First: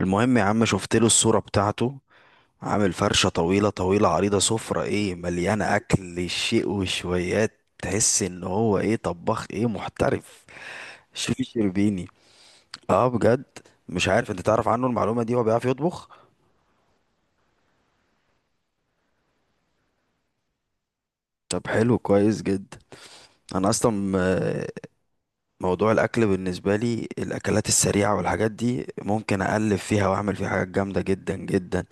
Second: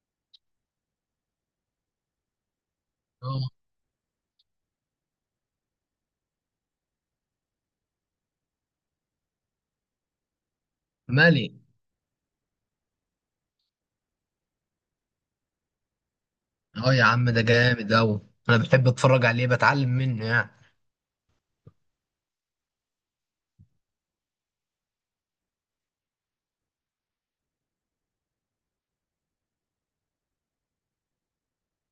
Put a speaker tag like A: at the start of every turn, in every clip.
A: المهم يا عم، شفت له الصورة بتاعته. عامل فرشة
B: اه.
A: طويلة طويلة عريضة، سفرة ايه مليانة اكل شيء وشويات، تحس ان هو ايه طباخ ايه محترف، شيف
B: مالي.
A: شربيني. اه بجد. مش عارف، انت تعرف عنه المعلومة دي؟ هو بيعرف يطبخ.
B: اه يا عم، ده جامد اوي. انا بحب اتفرج عليه بتعلم منه، يعني
A: طب حلو، كويس جدا. انا اصلا، موضوع الاكل بالنسبه لي الاكلات السريعه والحاجات دي ممكن اقلب فيها واعمل فيها حاجات جامده جدا جدا،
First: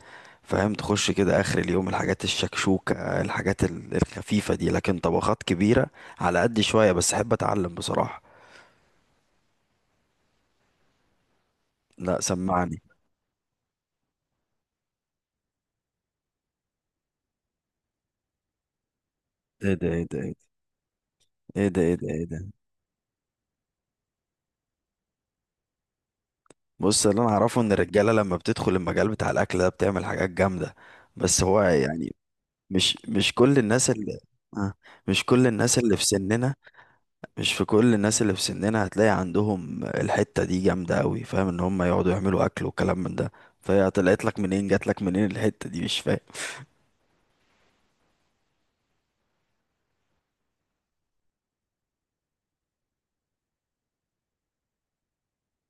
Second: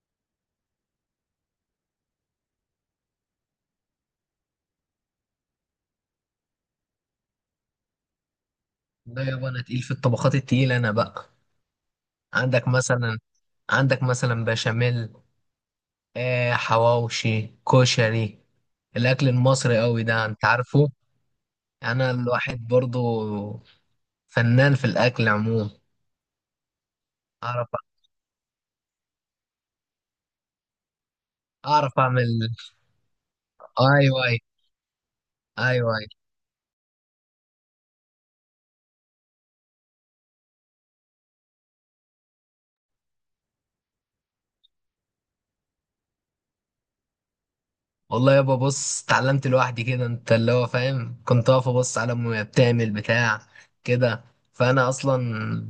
A: فاهم؟ تخش كده اخر اليوم الحاجات الشكشوكه، الحاجات الخفيفه دي. لكن طبخات كبيره على قد شويه، بس احب اتعلم بصراحه.
B: لا يابا، انا تقيل في الطبخات التقيلة انا بقى.
A: لا،
B: عندك
A: سمعني.
B: مثلا عندك مثلا بشاميل، حواوشي، كشري. الاكل
A: ايه
B: المصري
A: ده
B: اوي
A: ايه ده
B: ده انت
A: ايه
B: عارفه.
A: ده ايه ده
B: انا
A: ايه ده.
B: الواحد برضو فنان في الاكل عموما.
A: بص، اللي انا اعرفه
B: اعرف
A: ان الرجاله لما بتدخل المجال بتاع الاكل ده بتعمل حاجات جامده. بس هو
B: اعرف
A: يعني،
B: اعمل.
A: مش كل الناس اللي،
B: ايوه، ايوه،
A: آه، مش كل الناس
B: ايوه.
A: اللي في سننا، مش في كل الناس اللي في سننا هتلاقي عندهم الحتة دي جامدة قوي، فاهم؟ ان هم يقعدوا يعملوا اكل وكلام من ده. فهي طلعت لك منين، جات لك منين الحتة دي؟ مش فاهم.
B: والله يابا بص، اتعلمت لوحدي كده، انت اللي هو فاهم، كنت واقف ابص على امي وهي بتعمل بتاع كده. فانا اصلا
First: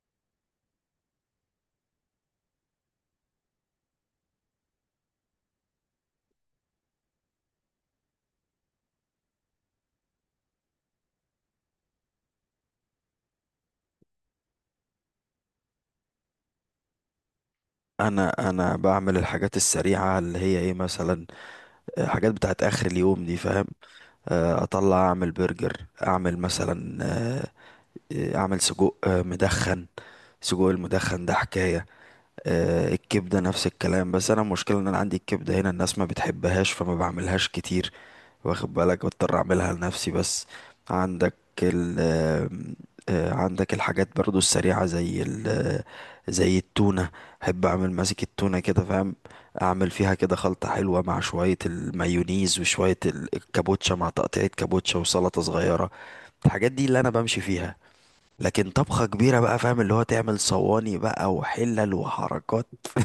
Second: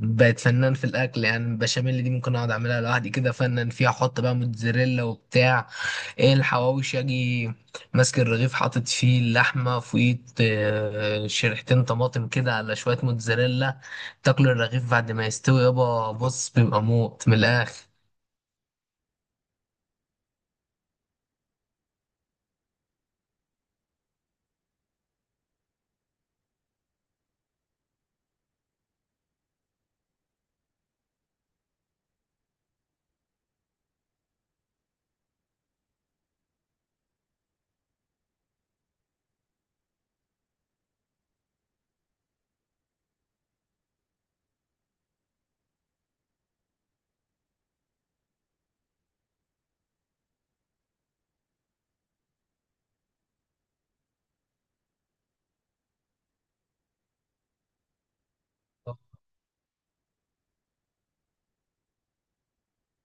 B: بقيت فنان في الاكل، يعني البشاميل دي ممكن اقعد اعملها لوحدي كده، فنان فيها، احط بقى موتزاريلا وبتاع. ايه الحواوشي، اجي ماسك الرغيف حاطط فيه اللحمه فوقيه، شريحتين طماطم كده على شويه موتزاريلا. تاكل الرغيف بعد ما يستوي يابا، بص بيبقى موت من الاخر.
A: انا بعمل الحاجات السريعة اللي هي ايه مثلا، حاجات بتاعت اخر اليوم دي، فاهم؟ اطلع اعمل برجر، اعمل مثلا اعمل سجق مدخن. سجق المدخن ده حكاية. الكبدة نفس الكلام، بس انا المشكلة ان انا عندي الكبدة هنا الناس ما بتحبهاش، فما بعملهاش كتير، واخد بالك؟ بضطر اعملها لنفسي بس. عندك ال آه، عندك الحاجات برضو السريعة زي ال آه، زي التونة. احب اعمل ماسك التونة كده، فاهم؟ اعمل فيها كده خلطة حلوة مع شوية المايونيز وشوية الكابوتشا، مع تقطيعة كابوتشا وسلطة صغيرة. الحاجات دي اللي انا بمشي فيها. لكن
B: طب.
A: طبخة كبيرة بقى، فاهم؟ اللي هو تعمل صواني بقى وحلل وحركات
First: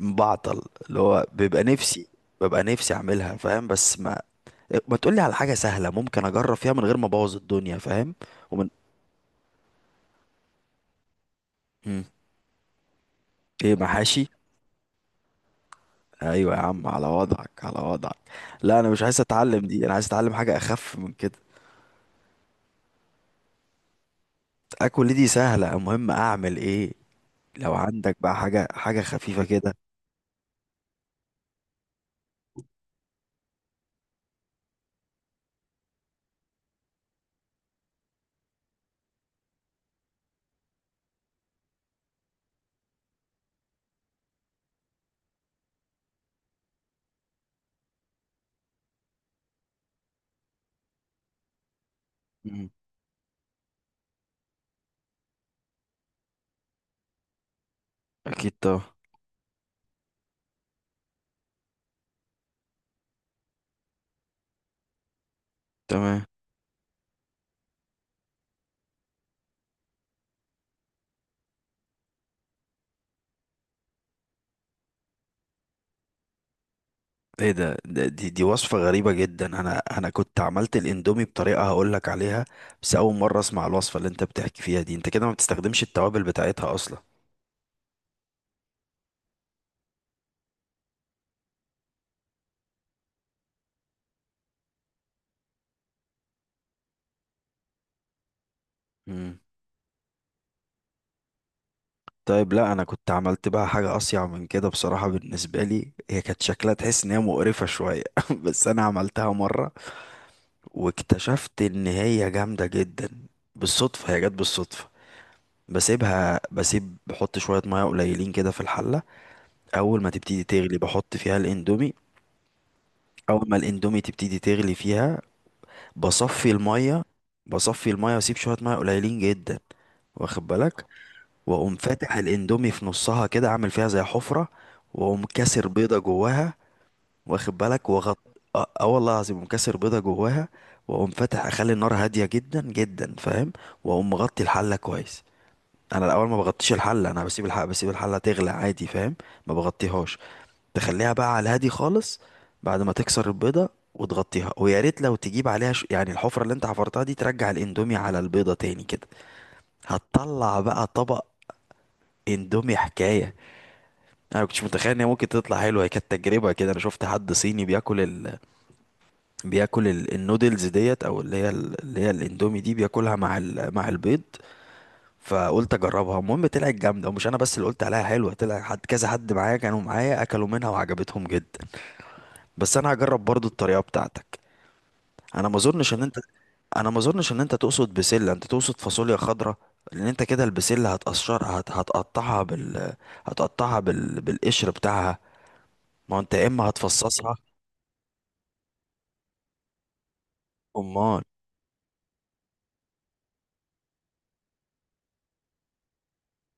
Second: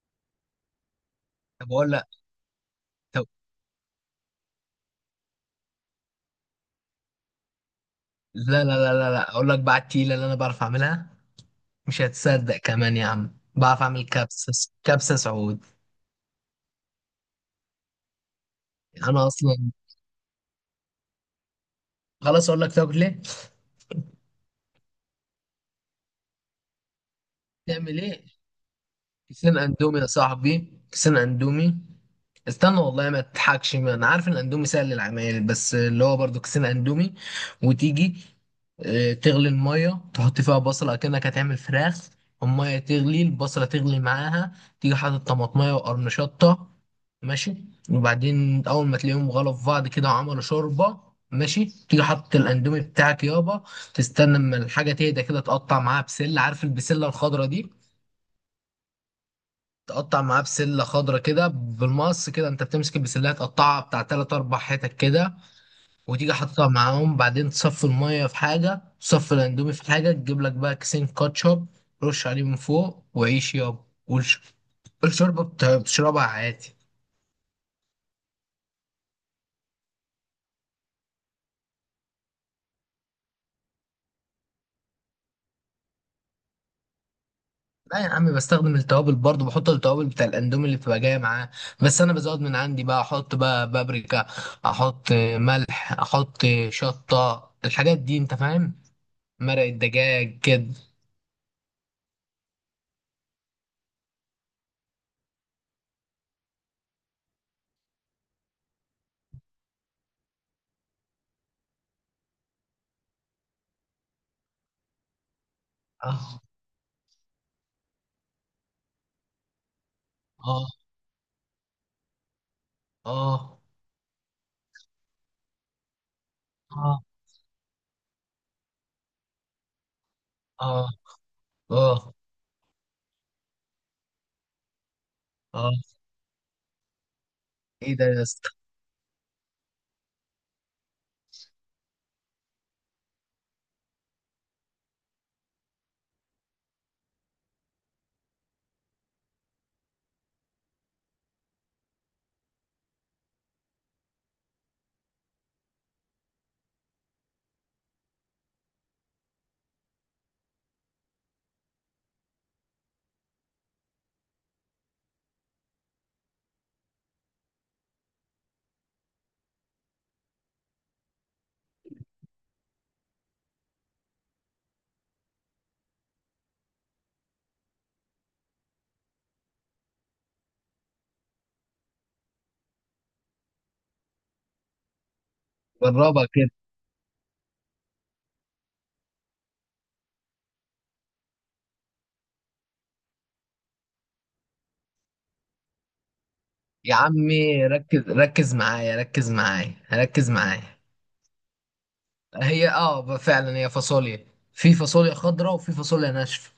A: بعطل. اللي هو بيبقى
B: اقول
A: نفسي،
B: لك.
A: ببقى نفسي
B: طب،
A: اعملها، فاهم؟ بس ما تقولي على حاجة سهلة ممكن أجرب فيها من غير ما أبوظ الدنيا، فاهم؟
B: لا،
A: ومن.
B: لا، لا، لا، لا، اقول لك بقى التقيله اللي انا بعرف اعملها. مش
A: مم.
B: هتصدق كمان يا عم،
A: إيه،
B: بعرف اعمل
A: محاشي؟
B: كبسة سعود.
A: أيوة يا عم، على وضعك على وضعك. لا، أنا مش عايز
B: انا
A: أتعلم
B: اصلا
A: دي، أنا عايز أتعلم حاجة أخف من كده.
B: خلاص اقول لك تاكل ايه.
A: أكل دي سهلة. المهم، أعمل إيه؟ لو
B: تعمل
A: عندك
B: ايه؟
A: بقى حاجة، حاجة خفيفة
B: كيسين
A: كده.
B: اندومي يا صاحبي، كيسين اندومي. استنى والله، ما تضحكش، ما انا عارف ان الاندومي سهل للعمايل، بس اللي هو برضو كيسين اندومي. وتيجي تغلي الميه تحط فيها بصله كأنك هتعمل فراخ. الميه تغلي، البصله تغلي معاها. تيجي حاطط طماطميه وقرن شطه. ماشي. وبعدين اول ما تلاقيهم غلوا في بعض كده وعملوا شوربه، ماشي، تيجي حاطط
A: مم.
B: الاندومي بتاعك يابا. تستنى اما الحاجه تهدى كده، تقطع معاها بسله، عارف البسله الخضراء دي.
A: أكيد طبعا.
B: تقطع معاه بسله خضرة كده بالمقص، كده انت بتمسك البسله تقطعها بتاع تلات اربع حتت كده.
A: تمام.
B: وتيجي حاططها معاهم، بعدين تصفي الميه في حاجه، تصفي الاندومي في حاجه، تجيب لك بقى كيسين كاتشب. رش عليه من فوق، وعيش يابا، والشوربه بتشربها عادي.
A: إيه ده، دي وصفة غريبة جدا. أنا كنت عملت الإندومي بطريقة هقولك عليها. بس أول مرة أسمع الوصفة اللي أنت بتحكي فيها دي. أنت كده ما بتستخدمش التوابل بتاعتها أصلا؟
B: لا يا عم، بستخدم التوابل برضه، بحط التوابل بتاع الاندومي اللي بتبقى جايه معاه. بس انا بزود من عندي، بقى احط بقى بابريكا، احط ملح، احط شطه، الحاجات دي انت فاهم.
A: مم.
B: مرق الدجاج كده.
A: طيب لا، انا كنت عملت بقى حاجه اصيع من كده بصراحه، بالنسبه لي هي كانت شكلها تحس ان هي مقرفه شويه. بس انا عملتها مره، واكتشفت ان هي جامده جدا. بالصدفه، هي جت بالصدفه. بسيبها
B: آه.
A: بسيب بحط شويه ميه قليلين كده في الحله. اول ما تبتدي تغلي
B: اه.
A: بحط فيها الاندومي. اول ما
B: اه.
A: الاندومي تبتدي تغلي فيها، بصفي
B: اه.
A: الميه. بصفي الميه واسيب شويه ميه قليلين جدا، واخد بالك؟
B: اه.
A: واقوم
B: اه.
A: فاتح الاندومي في نصها كده، عامل فيها زي حفرة. واقوم كاسر
B: اه.
A: بيضة جواها، واخد بالك؟
B: ايه ده
A: وغط.
B: يا اسطى؟
A: اه، آه والله العظيم، اقوم كاسر بيضة جواها، واقوم فاتح، اخلي النار هادية جدا جدا، فاهم؟ واقوم مغطي الحلة كويس. انا الاول ما بغطيش الحلة، انا بسيب الحلة تغلى عادي، فاهم؟ ما بغطيهاش، تخليها بقى على الهادي خالص. بعد ما تكسر البيضة وتغطيها، ويا ريت لو تجيب عليها، يعني الحفرة اللي انت حفرتها دي، ترجع الاندومي على البيضة تاني كده. هتطلع بقى طبق اندومي حكاية. انا كنتش متخيل ان هي ممكن تطلع حلوه، هي كانت تجربه كده. انا شفت حد صيني بياكل النودلز ديت، او اللي هي اللي هي الاندومي دي، بياكلها مع مع البيض. فقلت اجربها. المهم طلعت جامده، ومش انا بس اللي قلت عليها حلوه، طلع حد، كذا حد معايا، كانوا معايا اكلوا منها وعجبتهم جدا. بس انا هجرب برضو الطريقه بتاعتك. انا ما اظنش ان انت
B: جربها كده.
A: انا ما اظنش ان انت تقصد بسله، انت تقصد فاصوليا خضراء. لان انت كده البسله هتقشرها، هتقطعها هتقطعها بالقشر بتاعها. ما هو انت يا اما
B: يا
A: هتفصصها.
B: عمي ركز، ركز معايا، ركز معايا، ركز معايا.
A: امال.
B: هي فعلا هي فاصوليا. في فاصوليا خضراء، وفي فاصوليا ناشفه.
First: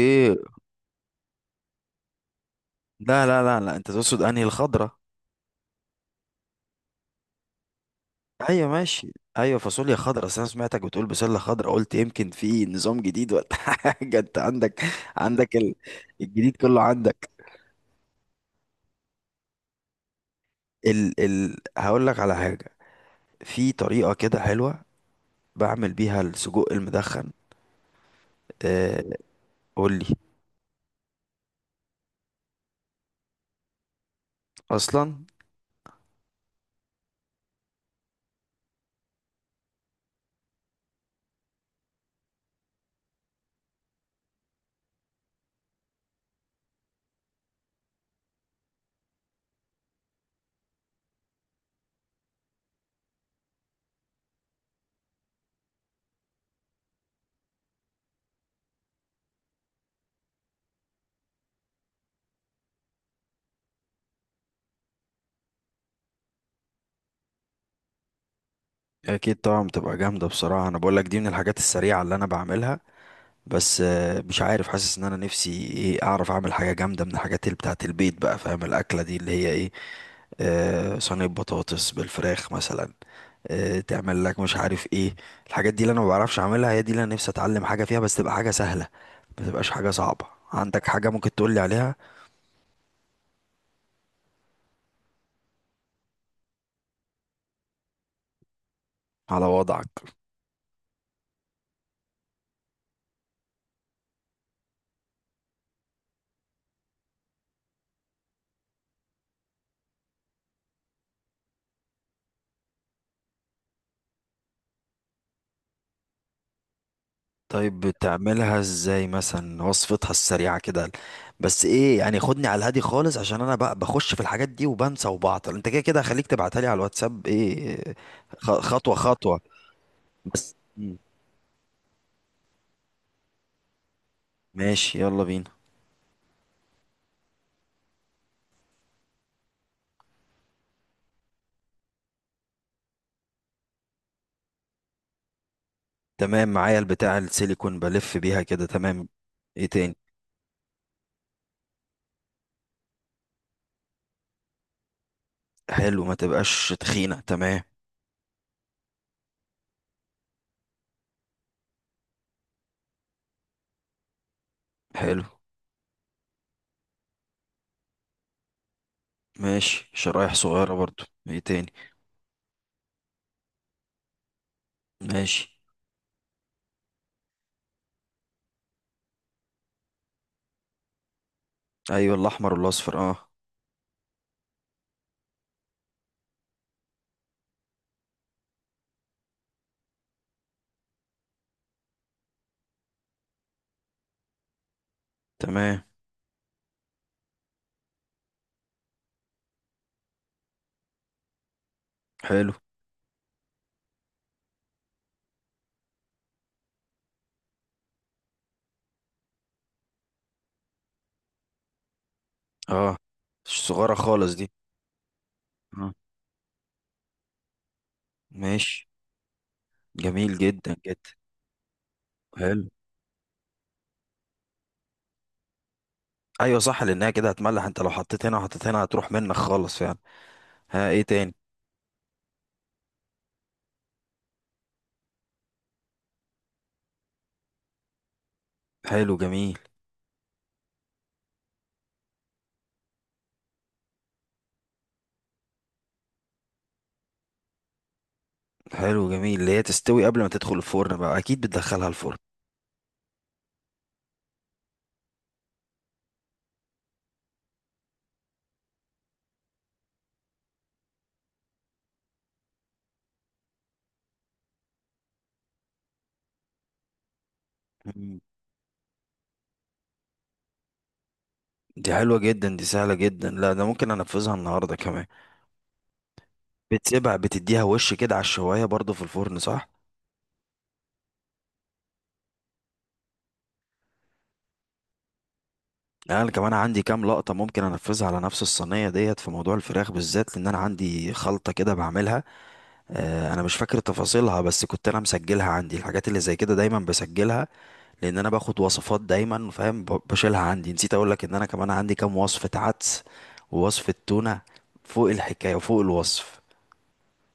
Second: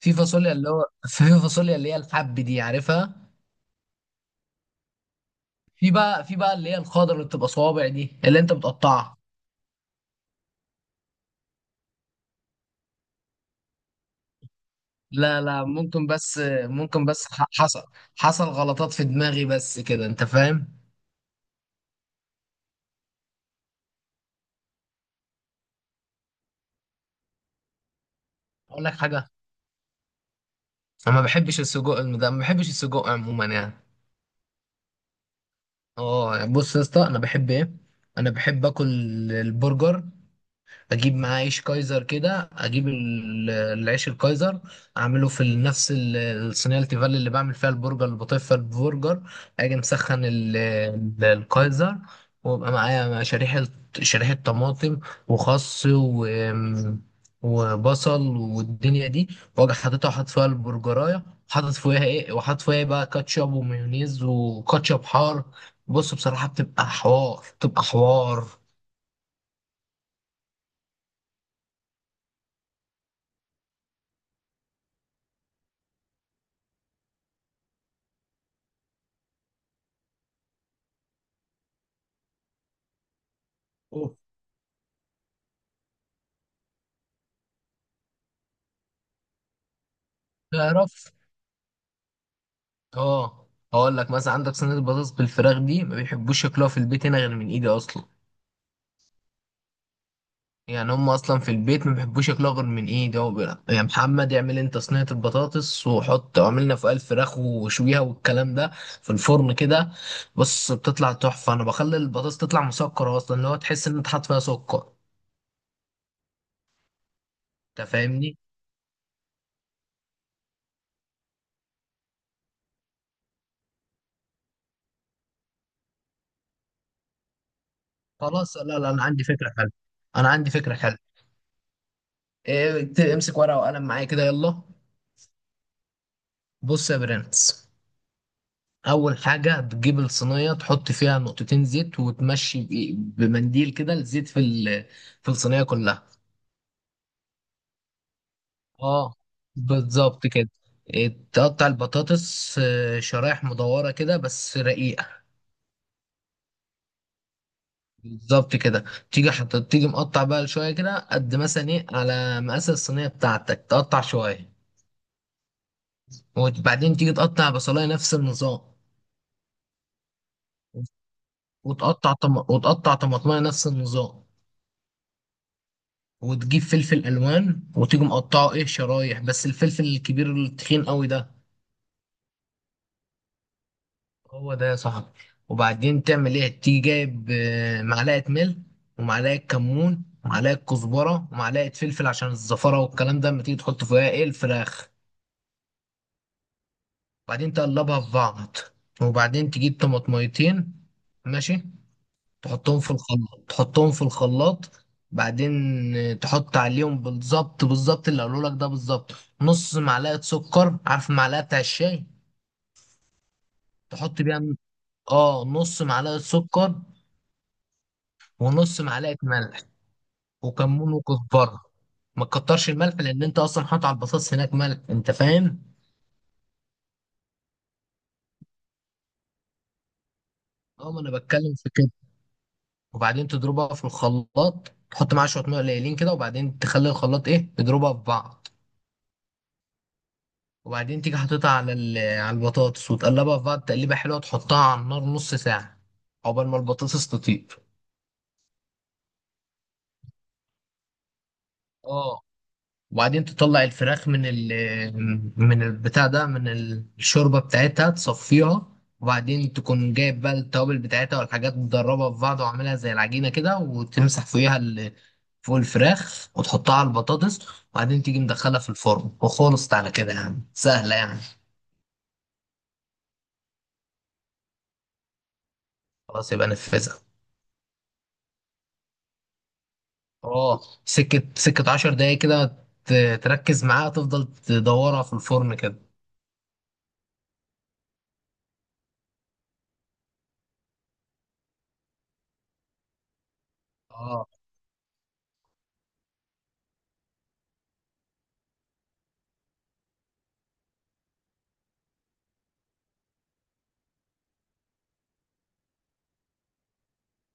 B: في فاصوليا اللي هو في فاصوليا اللي هي الحب دي عارفها.
A: لا لا لا لا، انت تقصد انهي الخضره.
B: في بقى اللي هي الخضراء اللي بتبقى صوابع دي اللي انت
A: ايوه، ماشي.
B: بتقطعها.
A: ايوه فاصوليا خضرا، اصل انا سمعتك بتقول بسله خضرا، قلت يمكن في نظام جديد ولا حاجه. انت عندك،
B: لا،
A: عندك
B: لا، ممكن بس.
A: الجديد كله
B: ممكن بس،
A: عندك.
B: حصل غلطات في دماغي بس كده انت فاهم.
A: هقول لك على حاجه. في طريقه كده حلوه بعمل بيها السجق المدخن.
B: اقول لك
A: آه...
B: حاجه،
A: قول لي.
B: انا ما بحبش السجق ده، ما بحبش السجق عموما، يعني.
A: اصلا.
B: بص يا اسطى، انا بحب ايه، انا بحب اكل البرجر، اجيب معاه عيش كايزر كده، اجيب العيش الكايزر. اعمله في نفس الصينيه التيفال اللي بعمل فيها البرجر، اللي بطيب فيها البرجر. اجي مسخن الكايزر. ويبقى معايا شريحه طماطم وخس وبصل والدنيا دي. واجي حاططها وحاطط فيها البرجرايه، وحاطط فيها إيه بقى كاتشب ومايونيز وكاتشب حار. بص بصراحه بتبقى حوار، بتبقى حوار.
A: اكيد طبعا بتبقى جامده بصراحه، انا بقول لك دي من الحاجات السريعه اللي انا بعملها. بس مش عارف، حاسس ان انا نفسي ايه اعرف اعمل حاجه جامده من الحاجات اللي بتاعت البيت بقى، فاهم؟ الاكله دي اللي هي ايه، صينيه بطاطس بالفراخ مثلا،
B: اوف.
A: تعمل لك مش عارف ايه. الحاجات دي اللي انا ما بعرفش اعملها، هي دي اللي انا نفسي اتعلم حاجه فيها، بس تبقى حاجه سهله، ما تبقاش حاجه صعبه. عندك حاجه
B: تعرف.
A: ممكن تقولي عليها؟
B: اه هقول لك مثلا، عندك صينيه البطاطس بالفراخ دي، ما بيحبوش ياكلوها في البيت هنا غير من ايدي اصلا.
A: على وضعك.
B: يعني هم اصلا في البيت ما بيحبوش ياكلوها غير من ايدي، هو بيقول لك، يا محمد اعمل انت صينيه البطاطس، وحط اعملنا فوقها الفراخ وشويها والكلام ده في الفرن كده. بص بتطلع تحفه، انا بخلي البطاطس تطلع مسكره اصلا، اللي هو تحس ان انت حاطط فيها سكر.
A: طيب
B: انت فاهمني؟
A: بتعملها ازاي مثلا؟ وصفتها السريعة كده، بس ايه يعني؟ خدني على الهادي خالص، عشان انا بقى بخش في الحاجات دي وبنسى وبعطل. انت كده كده خليك تبعتها لي على الواتساب ايه.
B: خلاص. لا، لا،
A: خطوة
B: انا عندي
A: خطوة.
B: فكره حلوه. انا عندي
A: بس
B: فكره
A: مم.
B: حلوه. امسك ورقه وقلم معايا كده يلا.
A: ماشي، يلا بينا.
B: بص يا برنس، اول حاجه بتجيب الصينيه، تحط فيها نقطتين زيت وتمشي بمنديل كده الزيت في في الصينيه كلها.
A: تمام معايا، البتاع السيليكون بلف بيها كده، تمام.
B: اه،
A: ايه تاني؟
B: بالظبط كده. تقطع البطاطس شرايح مدوره كده بس رقيقه.
A: حلو، ما تبقاش تخينة، تمام.
B: بالظبط كده. تيجي مقطع بقى شويه كده قد مثلا ايه على مقاس الصينيه بتاعتك، تقطع شويه.
A: حلو
B: وبعدين تيجي تقطع بصلايه نفس النظام.
A: ماشي، شرايح صغيرة برضو. ايه تاني؟
B: وتقطع طماطمايه نفس النظام.
A: ماشي.
B: وتجيب فلفل الوان، وتيجي مقطعه ايه شرايح، بس الفلفل الكبير التخين قوي ده.
A: ايوه، الاحمر والاصفر، اه.
B: هو ده يا صاحبي. وبعدين تعمل ايه؟ تيجي جايب معلقه ملح، ومعلقه كمون، ومعلقه كزبره، ومعلقه فلفل عشان الزفره والكلام ده لما تيجي تحط فيها ايه الفراخ.
A: تمام.
B: وبعدين تقلبها في بعض. وبعدين تجيب طماطميتين. ماشي.
A: حلو.
B: تحطهم في الخلاط. بعدين تحط عليهم بالظبط، بالظبط اللي قالوا لك ده بالظبط. نص معلقة سكر، عارف المعلقة بتاع الشاي،
A: اه، صغيرة
B: تحط
A: خالص
B: بيها
A: دي.
B: نص
A: اه.
B: معلقة سكر. ونص
A: ماشي.
B: معلقة ملح
A: جميل جدا
B: وكمون
A: جدا.
B: وكزبرة. ما
A: حلو.
B: تكترش الملح لان انت اصلا حاطط على البطاطس هناك ملح، انت فاهم.
A: ايوه صح، لانها كده هتملح، انت لو حطيت هنا وحطيت هنا هتروح منك خالص، فعلا. ها،
B: اه، ما
A: ايه
B: انا
A: تاني؟
B: بتكلم في كده. وبعدين تضربها في الخلاط، تحط معاها شوية ميه قليلين كده، وبعدين تخلي الخلاط ايه يضربها في بعض.
A: حلو، جميل.
B: وبعدين تيجي حاططها على على البطاطس، وتقلبها في بعض تقليبه حلوه، تحطها على النار نص ساعه عقبال ما البطاطس تطيب.
A: حلو جميل، اللي هي تستوي قبل ما تدخل الفرن بقى، اكيد بتدخلها الفرن.
B: اه. وبعدين تطلع الفراخ من من البتاع ده، من الشوربه بتاعتها، تصفيها. وبعدين تكون جايب بقى التوابل بتاعتها والحاجات، تدربها في بعض وعاملها زي العجينه كده، وتمسح فوقيها فوق الفراخ وتحطها على البطاطس. وبعدين تيجي
A: مم.
B: مدخلها في الفرن وخلصت على كده، يعني سهله يعني.
A: دي حلوة جدا، دي سهلة جدا، لا ده ممكن انفذها النهاردة كمان.
B: خلاص يبقى نفذها.
A: بتسيبها، بتديها وش كده على الشواية برضو في الفرن، صح؟
B: اه، سكة سكة 10 دقايق كده تركز معاها، تفضل تدورها في الفرن كده.
A: يعني انا كمان عندي كام لقطة ممكن انفذها على نفس الصينية ديت في موضوع الفراخ بالذات، لان انا عندي خلطة كده بعملها. انا مش فاكر تفاصيلها،
B: اه.
A: بس كنت انا مسجلها عندي، الحاجات اللي زي كده دايما بسجلها، لان انا باخد وصفات دايما، فاهم؟ بشيلها عندي. نسيت اقول لك ان انا كمان عندي كام وصفة عدس ووصفة تونة، فوق الحكاية وفوق الوصف.